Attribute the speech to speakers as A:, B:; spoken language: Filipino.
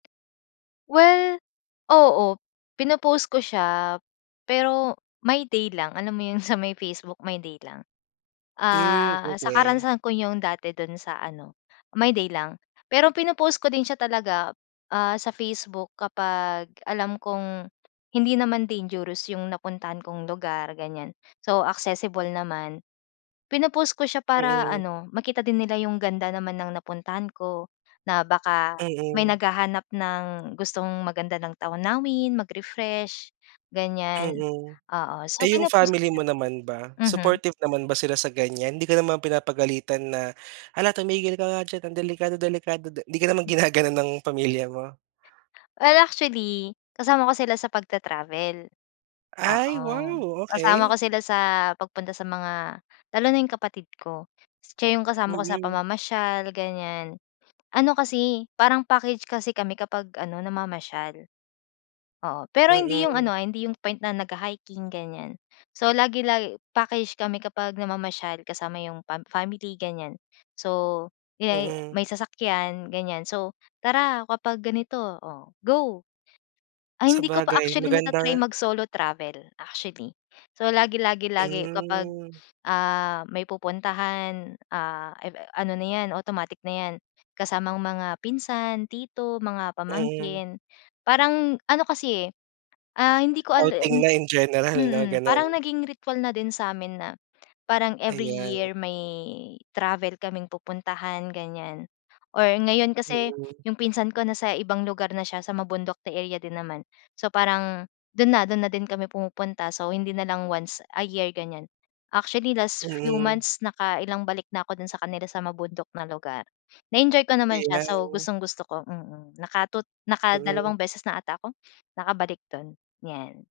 A: Well, oo. Pino-post ko siya, pero My Day lang. Alam mo yung sa may Facebook, My Day lang.
B: Hmm
A: Ah, sa
B: okey.
A: karanasan ko yung dati dun sa ano, My Day lang. Pero pino-post ko din siya talaga, ah, sa Facebook kapag alam kong hindi naman dangerous yung napuntahan kong lugar, ganyan. So accessible naman. Pino-post ko siya para
B: Mm.
A: ano, makita din nila yung ganda naman ng napuntahan ko, na baka may
B: Mm.
A: naghahanap ng gustong maganda ng tanawin, mag-refresh, ganyan.
B: Mm.
A: Oo. So,
B: Eh, yung
A: pino-post ko
B: family
A: siya.
B: mo naman ba,
A: Mhm.
B: supportive naman ba sila sa ganyan? Hindi ka naman pinapagalitan na, "Hala tumigil ka nga diyan ang delikado delikado." Di ka naman ginaganon ng pamilya mo?
A: Well, actually, kasama ko sila sa pagta-travel.
B: Ay!
A: Oo.
B: Wow!
A: Kasama ko
B: Okey.
A: sila sa pagpunta sa mga lalo na yung kapatid ko. Siya yung kasama ko sa
B: Mm.
A: pamamasyal, ganyan. Ano kasi, parang package kasi kami kapag ano, namamasyal. Oo. Pero hindi yung
B: Mm.
A: ano, ah, hindi yung point na nagha-hiking ganyan. So lagi-lagi package kami kapag namamasyal kasama yung pam family, ganyan. So, may
B: Mm.
A: may sasakyan, ganyan. So, tara kapag ganito! Oh, go. Ay, hindi ko pa
B: Sabagay,
A: actually
B: maganda
A: nata-try
B: nga.
A: mag-solo travel, actually. So, lagi lagi lagi kapag,
B: Hmm.
A: ah, may pupuntahan, ah, ano na yan, automatic na yan, kasamang mga pinsan, tito, mga
B: Mm.
A: pamangkin. Parang ano kasi eh, ah, hindi ko ale
B: Outing na in general 'no,
A: mm. Parang
B: ganun.
A: naging ritual na din sa amin na parang every
B: Ayan.
A: year, may travel kaming pupuntahan, ganyan. Or ngayon kasi
B: Mm.
A: yung pinsan ko nasa ibang lugar na siya, sa mabundok na area din naman. So, parang dun na dun na din kami pumupunta. So, hindi nalang once a year, ganyan. Actually, last few
B: Mm.
A: months nakailang balik na ako dun sa kanila sa mabundok na lugar. Na-enjoy ko naman siya. So,
B: Ayan.
A: gustong-gusto ko, mm. Naka-two
B: Mhm.
A: nakadalawang beses na ata ako nakabalik do'n, yan.